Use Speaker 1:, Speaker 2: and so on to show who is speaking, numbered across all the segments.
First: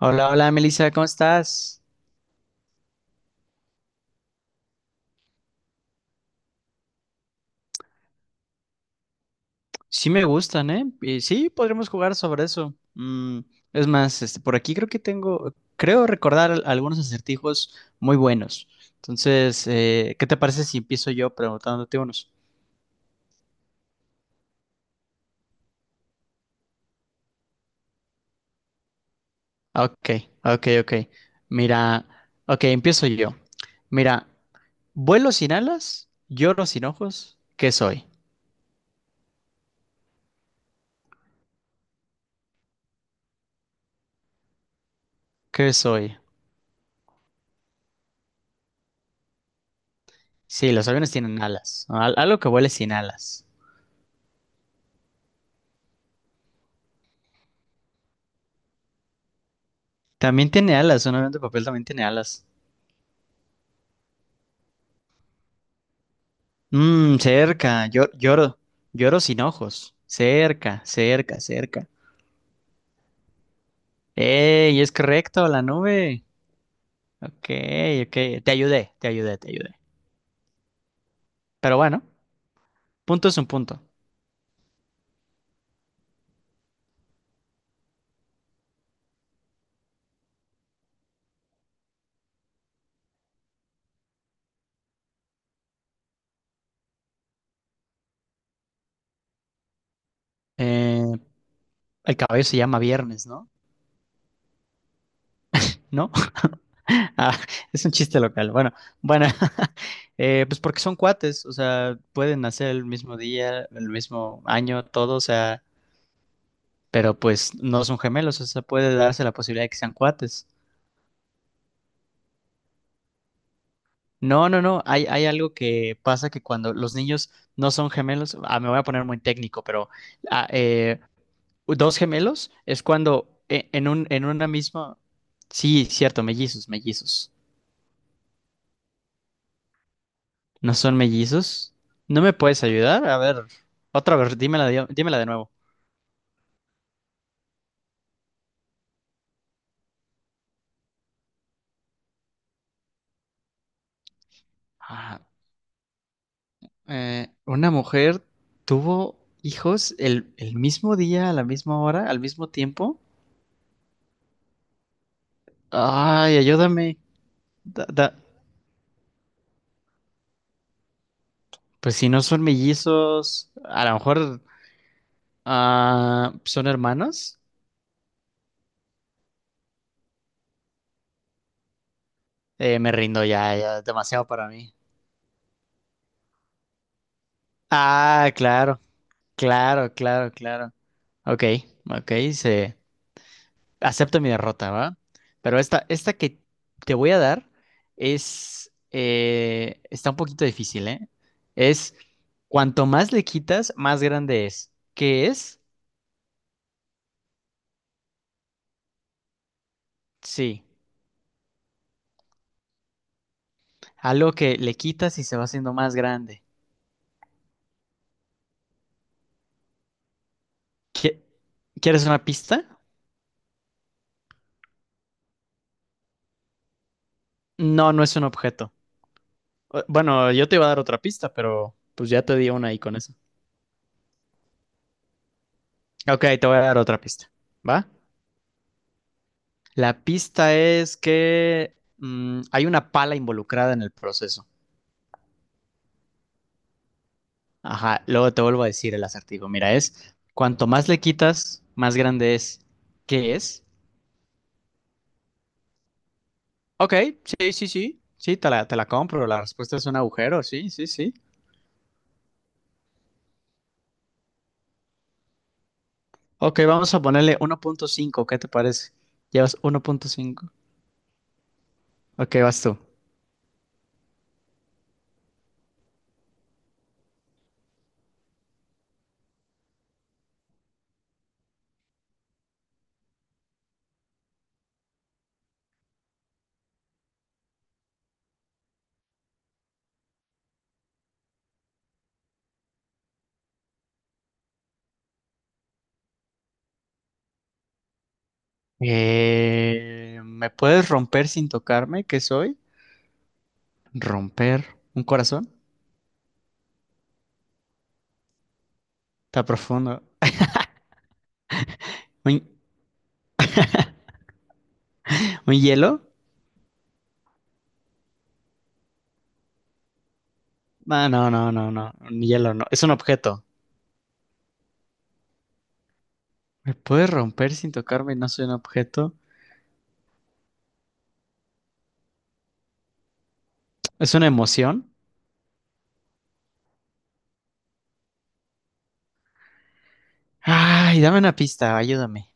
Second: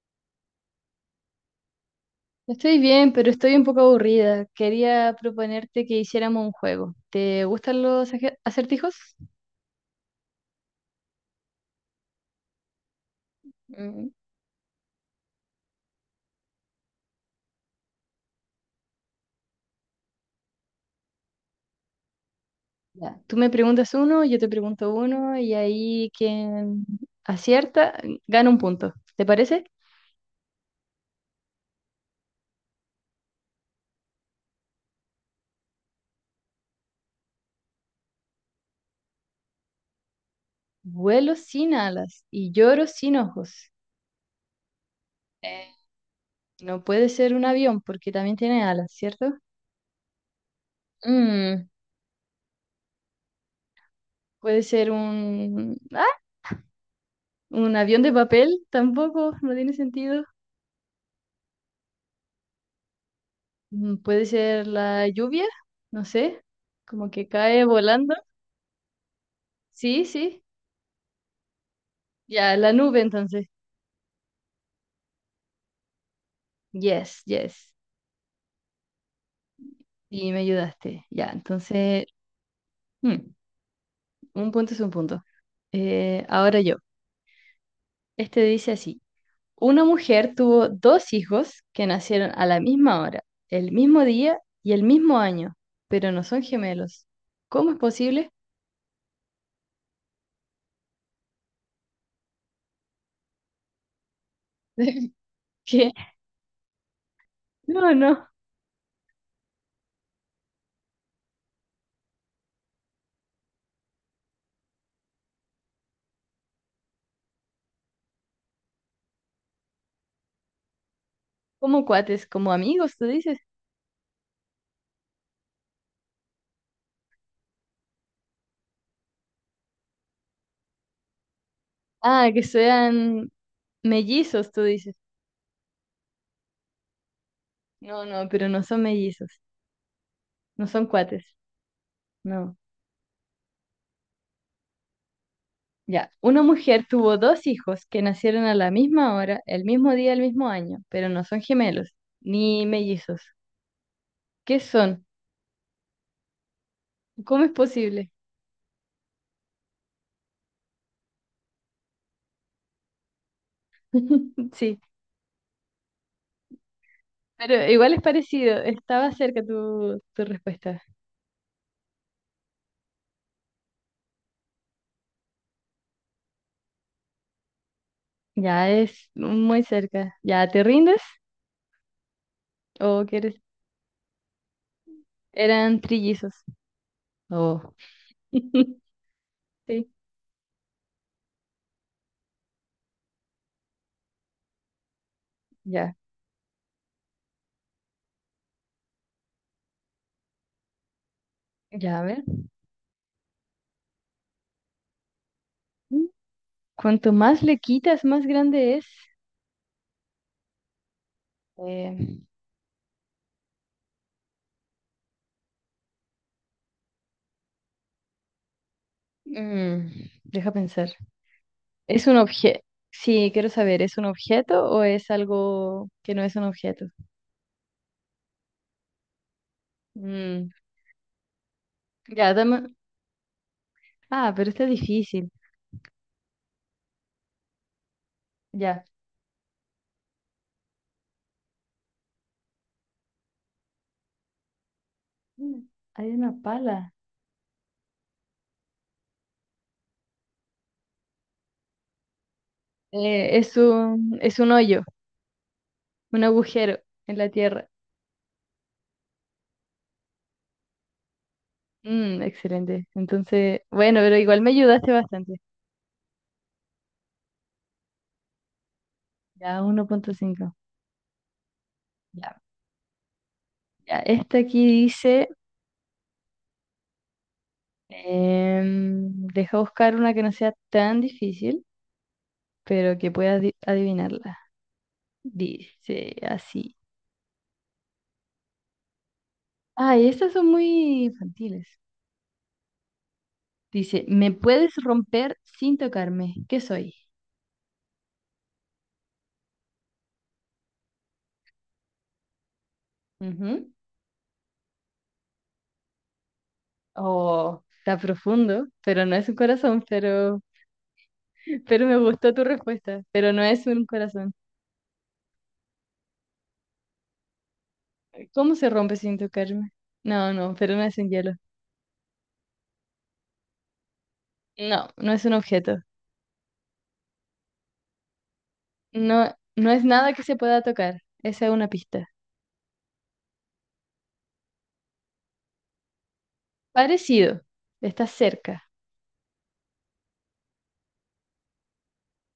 Speaker 1: Hola, hola, Melissa, ¿cómo estás?
Speaker 2: Estoy bien, pero estoy un poco aburrida. Quería proponerte que hiciéramos un juego. ¿Te gustan los acertijos?
Speaker 1: Sí me gustan, ¿eh? Y sí, podremos jugar sobre eso. Mm, es
Speaker 2: Mm,
Speaker 1: más, este, por aquí creo que tengo, creo recordar algunos acertijos muy buenos. Entonces, ¿qué te parece si empiezo yo preguntándote unos?
Speaker 2: ya. Tú me preguntas uno, yo te pregunto uno, y ahí quien acierta gana un punto. ¿Te parece?
Speaker 1: Ah, ok, ok, ok. Mira, ok, empiezo yo. Mira, vuelo sin alas, lloro sin ojos, ¿qué soy?
Speaker 2: Vuelo sin alas y lloro sin ojos. Eh,
Speaker 1: ¿Qué soy?
Speaker 2: no puede ser un avión porque también tiene alas, ¿cierto?
Speaker 1: Sí, los aviones tienen
Speaker 2: Mm,
Speaker 1: alas, ¿no? Algo que vuele sin alas.
Speaker 2: puede ser un... ¡Ah! Un avión de papel, tampoco, no tiene sentido.
Speaker 1: También tiene alas, un avión de papel también tiene alas.
Speaker 2: Mm, puede ser la lluvia, no sé, como
Speaker 1: Mmm,
Speaker 2: que cae
Speaker 1: cerca.
Speaker 2: volando.
Speaker 1: Lloro, lloro sin ojos.
Speaker 2: Sí, sí.
Speaker 1: Cerca, cerca, cerca.
Speaker 2: Ya, la nube entonces.
Speaker 1: ¡Ey! Es correcto, la nube.
Speaker 2: Yes,
Speaker 1: Ok,
Speaker 2: yes.
Speaker 1: ok. Te ayudé, te ayudé, te ayudé.
Speaker 2: Y me ayudaste. Ya,
Speaker 1: Pero bueno,
Speaker 2: entonces, mm,
Speaker 1: punto es un punto.
Speaker 2: un punto es un punto. Ahora yo. Este dice así. Una mujer tuvo dos hijos que nacieron a la misma hora, el mismo día y el mismo año, pero no son gemelos. ¿Cómo es posible?
Speaker 1: Eh, el caballo se llama Viernes, ¿no?
Speaker 2: que
Speaker 1: ¿No? Ah, es un
Speaker 2: No,
Speaker 1: chiste
Speaker 2: no.
Speaker 1: local. Bueno, bueno, pues porque son cuates, o sea, pueden nacer el mismo día, el mismo año, todo, o sea, pero pues no son gemelos, o sea, puede darse la posibilidad de que sean cuates.
Speaker 2: Como cuates, como amigos, tú dices.
Speaker 1: No, no, no. Hay algo que pasa que cuando los niños no son gemelos, ah, me voy a poner muy técnico, pero ah, eh, dos
Speaker 2: Ah, que
Speaker 1: gemelos es cuando
Speaker 2: sean
Speaker 1: en un, en una
Speaker 2: mellizos, tú dices.
Speaker 1: misma. Sí, cierto, mellizos, mellizos.
Speaker 2: No, no, pero no son mellizos, no
Speaker 1: ¿No
Speaker 2: son
Speaker 1: son
Speaker 2: cuates,
Speaker 1: mellizos? ¿No me
Speaker 2: no.
Speaker 1: puedes ayudar? A ver, otra vez, dímela de nuevo.
Speaker 2: Ya, una mujer tuvo dos hijos que nacieron a la misma hora, el mismo día, el mismo año, pero no son gemelos, ni mellizos. ¿Qué son?
Speaker 1: Ah,
Speaker 2: ¿Cómo es
Speaker 1: una
Speaker 2: posible?
Speaker 1: mujer tuvo hijos el mismo día, a la misma hora, al mismo tiempo.
Speaker 2: Sí,
Speaker 1: Ay, ayúdame.
Speaker 2: pero
Speaker 1: Da.
Speaker 2: igual es
Speaker 1: da-
Speaker 2: parecido, estaba cerca tu respuesta.
Speaker 1: Pues si no son mellizos, a lo mejor son hermanos.
Speaker 2: Ya es muy cerca. ¿Ya te rindes
Speaker 1: Me
Speaker 2: o
Speaker 1: rindo
Speaker 2: quieres?
Speaker 1: ya, ya, es demasiado para mí.
Speaker 2: Eran trillizos. Oh.
Speaker 1: Ah, claro,
Speaker 2: Sí,
Speaker 1: claro, claro, claro. Ok, ok, se acepto mi derrota, ¿va? Pero esta,
Speaker 2: ya,
Speaker 1: esta que te voy a dar es, está un poquito difícil, ¿eh? Es
Speaker 2: ya, a ver.
Speaker 1: cuanto más le quitas, más grande es. ¿Qué es?
Speaker 2: Cuanto más le quitas, más grande es.
Speaker 1: Sí,
Speaker 2: Eh,
Speaker 1: algo que le quitas y se va haciendo más grande.
Speaker 2: mm, Deja pensar.
Speaker 1: ¿Qui-
Speaker 2: ¿Es
Speaker 1: ¿Quieres
Speaker 2: un
Speaker 1: una
Speaker 2: objeto?
Speaker 1: pista?
Speaker 2: Sí, quiero saber, ¿es un objeto o es algo que no es un objeto?
Speaker 1: No, no es un objeto. Bueno, yo
Speaker 2: Mm,
Speaker 1: te iba a dar otra pista, pero pues ya
Speaker 2: ya,
Speaker 1: te di una
Speaker 2: dame.
Speaker 1: ahí con eso.
Speaker 2: Ah, pero está difícil.
Speaker 1: Ok, te voy a dar otra pista. ¿Va?
Speaker 2: Ya.
Speaker 1: La pista es que hay una pala involucrada en el proceso.
Speaker 2: Mm, hay una pala.
Speaker 1: Ajá, luego te vuelvo a decir el acertijo. Mira, es cuanto más le quitas, más grande es. ¿Qué es?
Speaker 2: Es un hoyo, un agujero
Speaker 1: Ok,
Speaker 2: en la
Speaker 1: sí,
Speaker 2: tierra.
Speaker 1: sí, sí. Sí, te la compro. La respuesta es un agujero. Sí, sí, sí.
Speaker 2: Mm, excelente. Entonces, bueno, pero igual me ayudaste bastante.
Speaker 1: Ok, vamos a ponerle uno punto cinco. ¿Qué te parece? Llevas
Speaker 2: Ya,
Speaker 1: uno
Speaker 2: uno
Speaker 1: punto
Speaker 2: punto
Speaker 1: cinco.
Speaker 2: cinco.
Speaker 1: Ok,
Speaker 2: Ya,
Speaker 1: vas tú.
Speaker 2: ya. Esta aquí dice. Em, deja buscar una que no sea tan difícil, pero que puedas adivinarla. Dice así. Ay, estas son muy infantiles. Dice, me puedes romper sin tocarme. ¿Qué soy?
Speaker 1: ¿Me puedes romper sin tocarme? ¿Qué soy?
Speaker 2: Ujú.
Speaker 1: ¿Romper un corazón?
Speaker 2: Oh, está profundo, pero no es un
Speaker 1: Está
Speaker 2: corazón,
Speaker 1: profundo.
Speaker 2: pero me gustó
Speaker 1: ¿Un,
Speaker 2: tu respuesta, pero no es un corazón.
Speaker 1: un hielo?
Speaker 2: ¿Cómo se rompe sin tocarme? No, no, pero no es
Speaker 1: Ah,
Speaker 2: un
Speaker 1: no,
Speaker 2: hielo.
Speaker 1: no, no, no. Un hielo no. Es un objeto.
Speaker 2: No, no es un objeto.
Speaker 1: ¿Me puedes romper sin tocarme? No soy un objeto.
Speaker 2: No, no es nada que se pueda tocar. Esa es una pista.
Speaker 1: ¿Es una emoción?
Speaker 2: Parecido, está cerca.
Speaker 1: Ay, dame una pista, ayúdame.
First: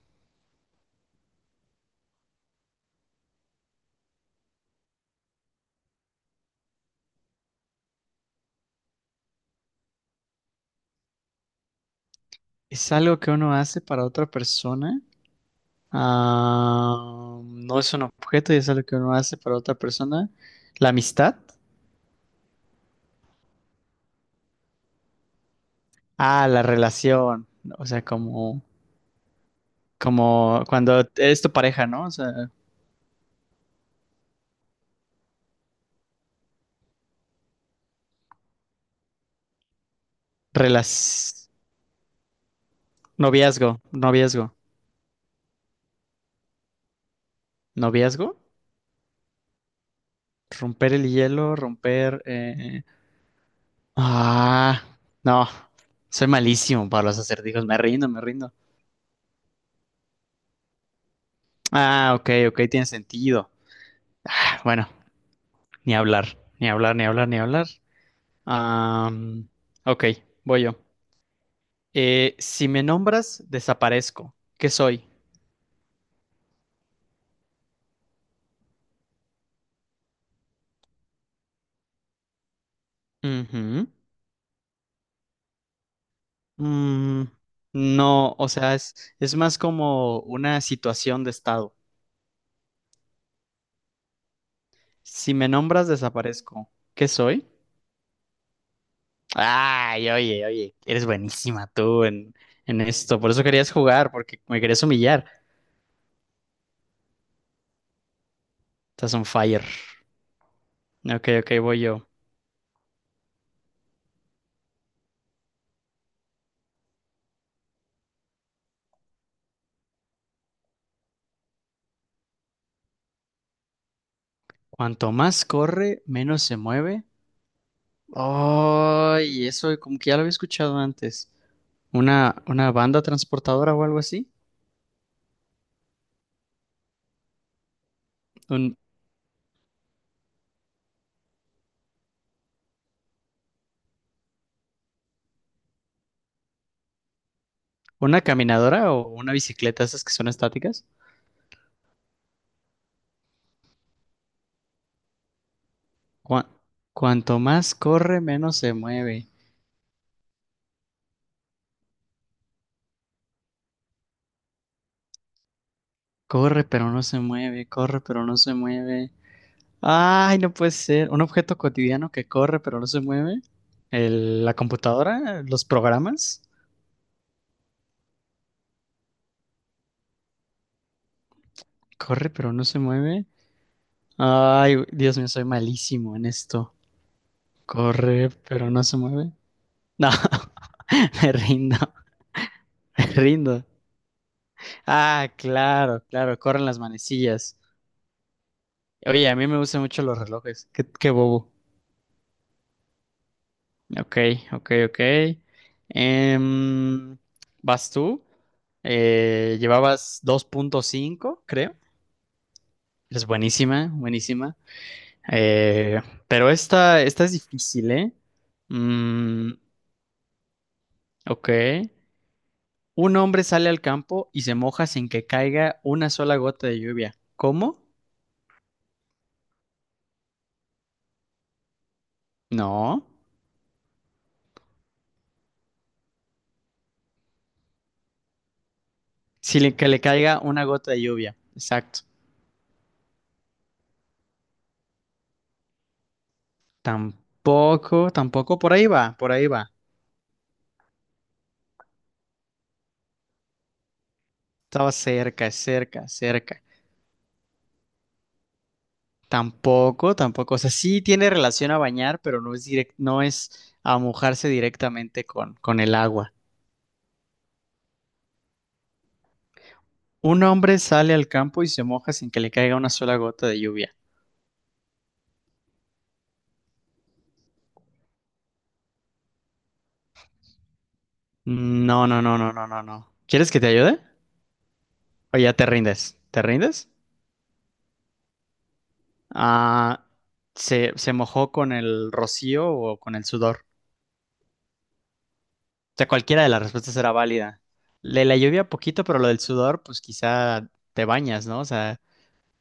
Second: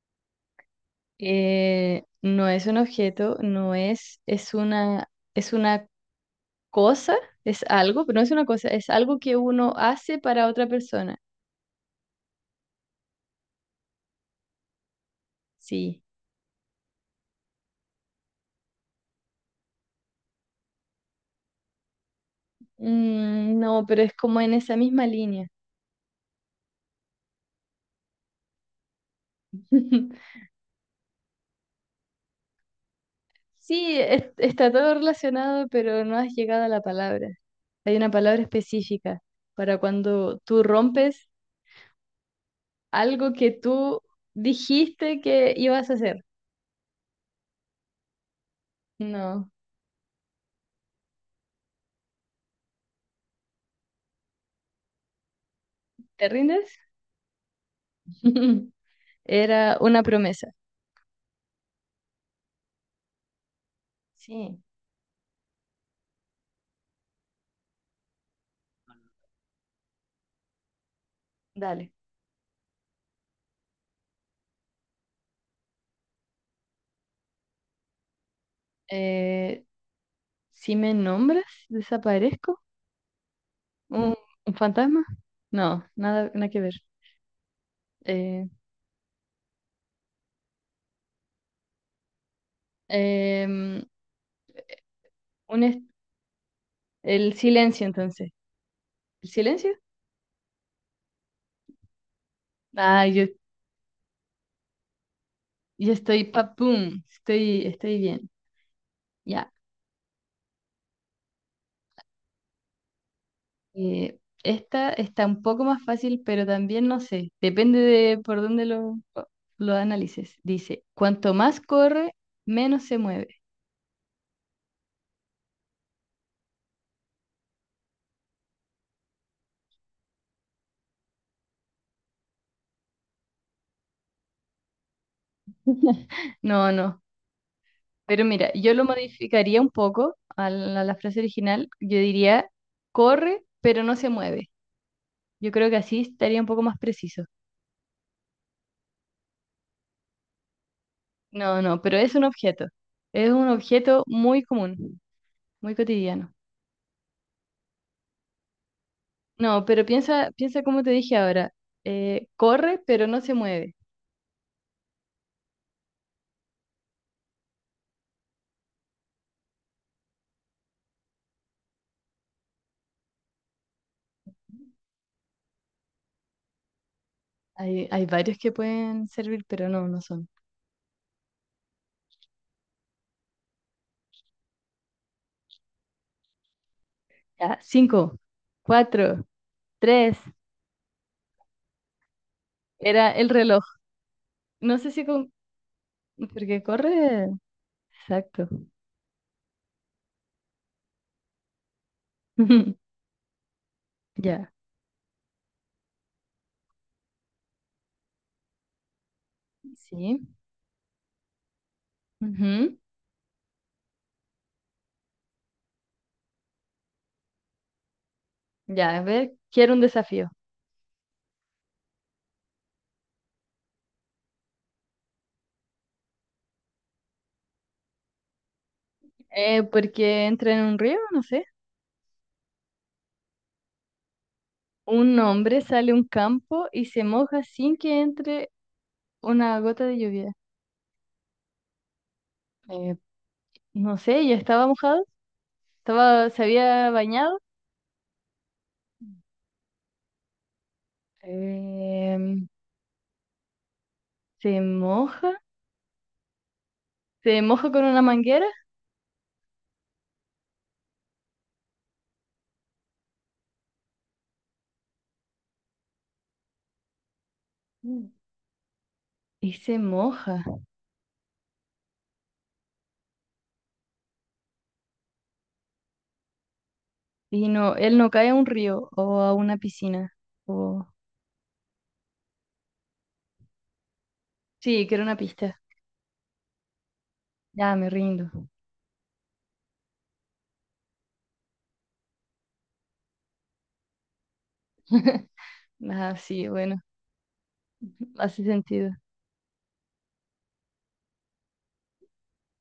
Speaker 2: No es un objeto, no es, Es una, es una cosa, es algo, pero no es una cosa, es algo que uno hace para otra persona.
Speaker 1: ¿Es algo que uno hace para otra persona?
Speaker 2: Sí.
Speaker 1: Ah, no es un objeto y es algo que uno hace para otra persona. ¿La amistad?
Speaker 2: Mm, no, pero es como en esa misma línea.
Speaker 1: Ah, la relación. O sea, como... como cuando eres tu pareja, ¿no? O sea,
Speaker 2: Sí, está todo relacionado, pero no has llegado a la palabra. Hay una palabra específica para cuando tú rompes
Speaker 1: relas...
Speaker 2: algo que
Speaker 1: noviazgo,
Speaker 2: tú
Speaker 1: noviazgo,
Speaker 2: dijiste que ibas a hacer.
Speaker 1: noviazgo,
Speaker 2: No,
Speaker 1: romper el hielo, romper... Ah, no, soy
Speaker 2: ¿te rindes?
Speaker 1: malísimo para los acertijos, me rindo, me rindo.
Speaker 2: Era una promesa.
Speaker 1: Ah, ok, ok, tiene sentido.
Speaker 2: Sí,
Speaker 1: Ah, bueno, ni hablar, ni hablar, ni hablar, ni hablar. Am, ok, voy yo.
Speaker 2: dale.
Speaker 1: Si me nombras, desaparezco. ¿Qué soy?
Speaker 2: Eh, si me nombras, desaparezco.
Speaker 1: Ujú.
Speaker 2: ¿Un, ¿Un fantasma? No, nada, nada que ver.
Speaker 1: Mm, no,
Speaker 2: Eh,
Speaker 1: o sea, es más como una situación de estado.
Speaker 2: em,
Speaker 1: Si me
Speaker 2: un es-
Speaker 1: nombras, desaparezco. ¿Qué
Speaker 2: el
Speaker 1: soy?
Speaker 2: silencio, entonces. ¿El silencio?
Speaker 1: Ay, oye, oye, eres buenísima tú en
Speaker 2: Ah,
Speaker 1: esto.
Speaker 2: yo,
Speaker 1: Por eso querías jugar, porque me querías humillar.
Speaker 2: yo estoy papum, estoy, estoy bien.
Speaker 1: Estás on
Speaker 2: Ya.
Speaker 1: fire. Ok, ok, voy yo.
Speaker 2: Esta está un poco más fácil, pero también no sé. Depende de por dónde lo analices. Dice, cuanto más corre, menos se mueve.
Speaker 1: Cuanto más corre, menos se mueve. Ay, eso como que ya lo había escuchado antes. Una banda transportadora o algo así?
Speaker 2: No, no. Pero mira, yo
Speaker 1: ¿Un-
Speaker 2: lo modificaría un poco a a la frase original. Yo diría, corre, pero no se mueve. Yo creo que así estaría un poco más preciso.
Speaker 1: una caminadora o una bicicleta, esas que son estáticas?
Speaker 2: No, no, pero es un objeto. Es un objeto muy común, muy cotidiano.
Speaker 1: Cua- cuanto más corre, menos se mueve.
Speaker 2: No, pero piensa, piensa como te dije ahora. Corre, pero no se mueve.
Speaker 1: Corre, pero no se mueve. Corre, pero no se mueve. Ay, no puede ser. Un objeto cotidiano que corre, pero no se mueve. La computadora, los programas.
Speaker 2: Hay varios que pueden servir, pero no, no son.
Speaker 1: Corre, pero no se mueve. Ay, güey, Dios mío, soy malísimo en esto.
Speaker 2: Ya, cinco,
Speaker 1: Corre, pero no se
Speaker 2: cuatro,
Speaker 1: mueve. No,
Speaker 2: tres.
Speaker 1: me rindo,
Speaker 2: Era
Speaker 1: me
Speaker 2: el reloj.
Speaker 1: rindo.
Speaker 2: No sé si con...
Speaker 1: Ah, claro, claro,
Speaker 2: Porque
Speaker 1: corren las
Speaker 2: corre...
Speaker 1: manecillas.
Speaker 2: Exacto.
Speaker 1: Oye, a mí me gustan mucho los relojes. Qué, qué bobo. Ok,
Speaker 2: Ya.
Speaker 1: ok, ok. Em, ¿Vas tú? Llevabas
Speaker 2: Sí.
Speaker 1: dos punto cinco, creo.
Speaker 2: Ujú.
Speaker 1: Es buenísima, buenísima. Eh, pero esta, esta es difícil, ¿eh?
Speaker 2: Ya, a ver,
Speaker 1: Mm,
Speaker 2: quiero un desafío.
Speaker 1: ok. Un hombre sale al campo y se moja sin que caiga una sola gota de lluvia. ¿Cómo?
Speaker 2: Porque entra en un río, no sé.
Speaker 1: No.
Speaker 2: Un hombre sale a un campo y se moja sin que entre una
Speaker 1: Sin le-
Speaker 2: gota
Speaker 1: que le
Speaker 2: de lluvia.
Speaker 1: caiga una gota de lluvia. Exacto.
Speaker 2: Eh, no sé, ya estaba mojado, estaba, se había bañado.
Speaker 1: Tampoco, tampoco. Por ahí va, por ahí va.
Speaker 2: Em, se
Speaker 1: Estaba
Speaker 2: moja,
Speaker 1: cerca, cerca, cerca.
Speaker 2: Se moja con una manguera.
Speaker 1: Tampoco, tampoco. O sea, sí tiene relación a bañar, pero no es a mojarse directamente con el agua.
Speaker 2: Mm, y se
Speaker 1: Un
Speaker 2: moja.
Speaker 1: hombre sale al campo y se moja sin que le caiga una sola gota de lluvia.
Speaker 2: Y no, él no cae a un río o a una piscina. O...
Speaker 1: No, no, no, no, no, no, no. ¿Quieres que te ayude?
Speaker 2: Sí, que era una
Speaker 1: O ya
Speaker 2: pista.
Speaker 1: te rindes. ¿Te rindes?
Speaker 2: Ya, me rindo.
Speaker 1: Ah, se mojó con el rocío o con el sudor. O sea,
Speaker 2: Ah,
Speaker 1: cualquiera
Speaker 2: sí,
Speaker 1: de las
Speaker 2: bueno.
Speaker 1: respuestas era válida. Le la
Speaker 2: Hace
Speaker 1: lluvia
Speaker 2: sentido.
Speaker 1: poquito, pero lo del sudor, pues quizá te bañas, ¿no? O sea,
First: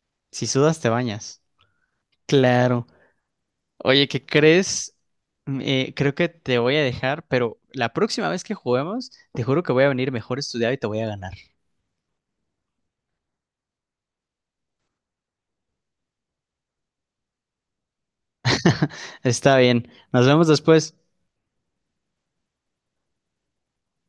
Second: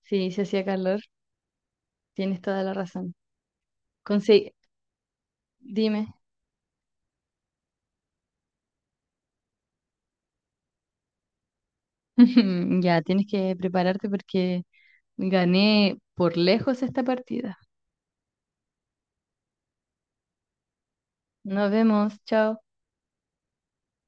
Speaker 2: Sí, si
Speaker 1: si
Speaker 2: hacía
Speaker 1: sudas, te
Speaker 2: calor,
Speaker 1: bañas.
Speaker 2: tienes toda la
Speaker 1: Claro.
Speaker 2: razón.
Speaker 1: Oye, ¿qué
Speaker 2: Conse-
Speaker 1: crees?
Speaker 2: Dime.
Speaker 1: Creo que te voy a dejar, pero la próxima vez que juguemos, te juro que voy a venir mejor estudiado y te voy a ganar.
Speaker 2: Ya, tienes que prepararte porque gané por lejos esta partida.
Speaker 1: Está bien, nos vemos después.
Speaker 2: Nos vemos. Chao.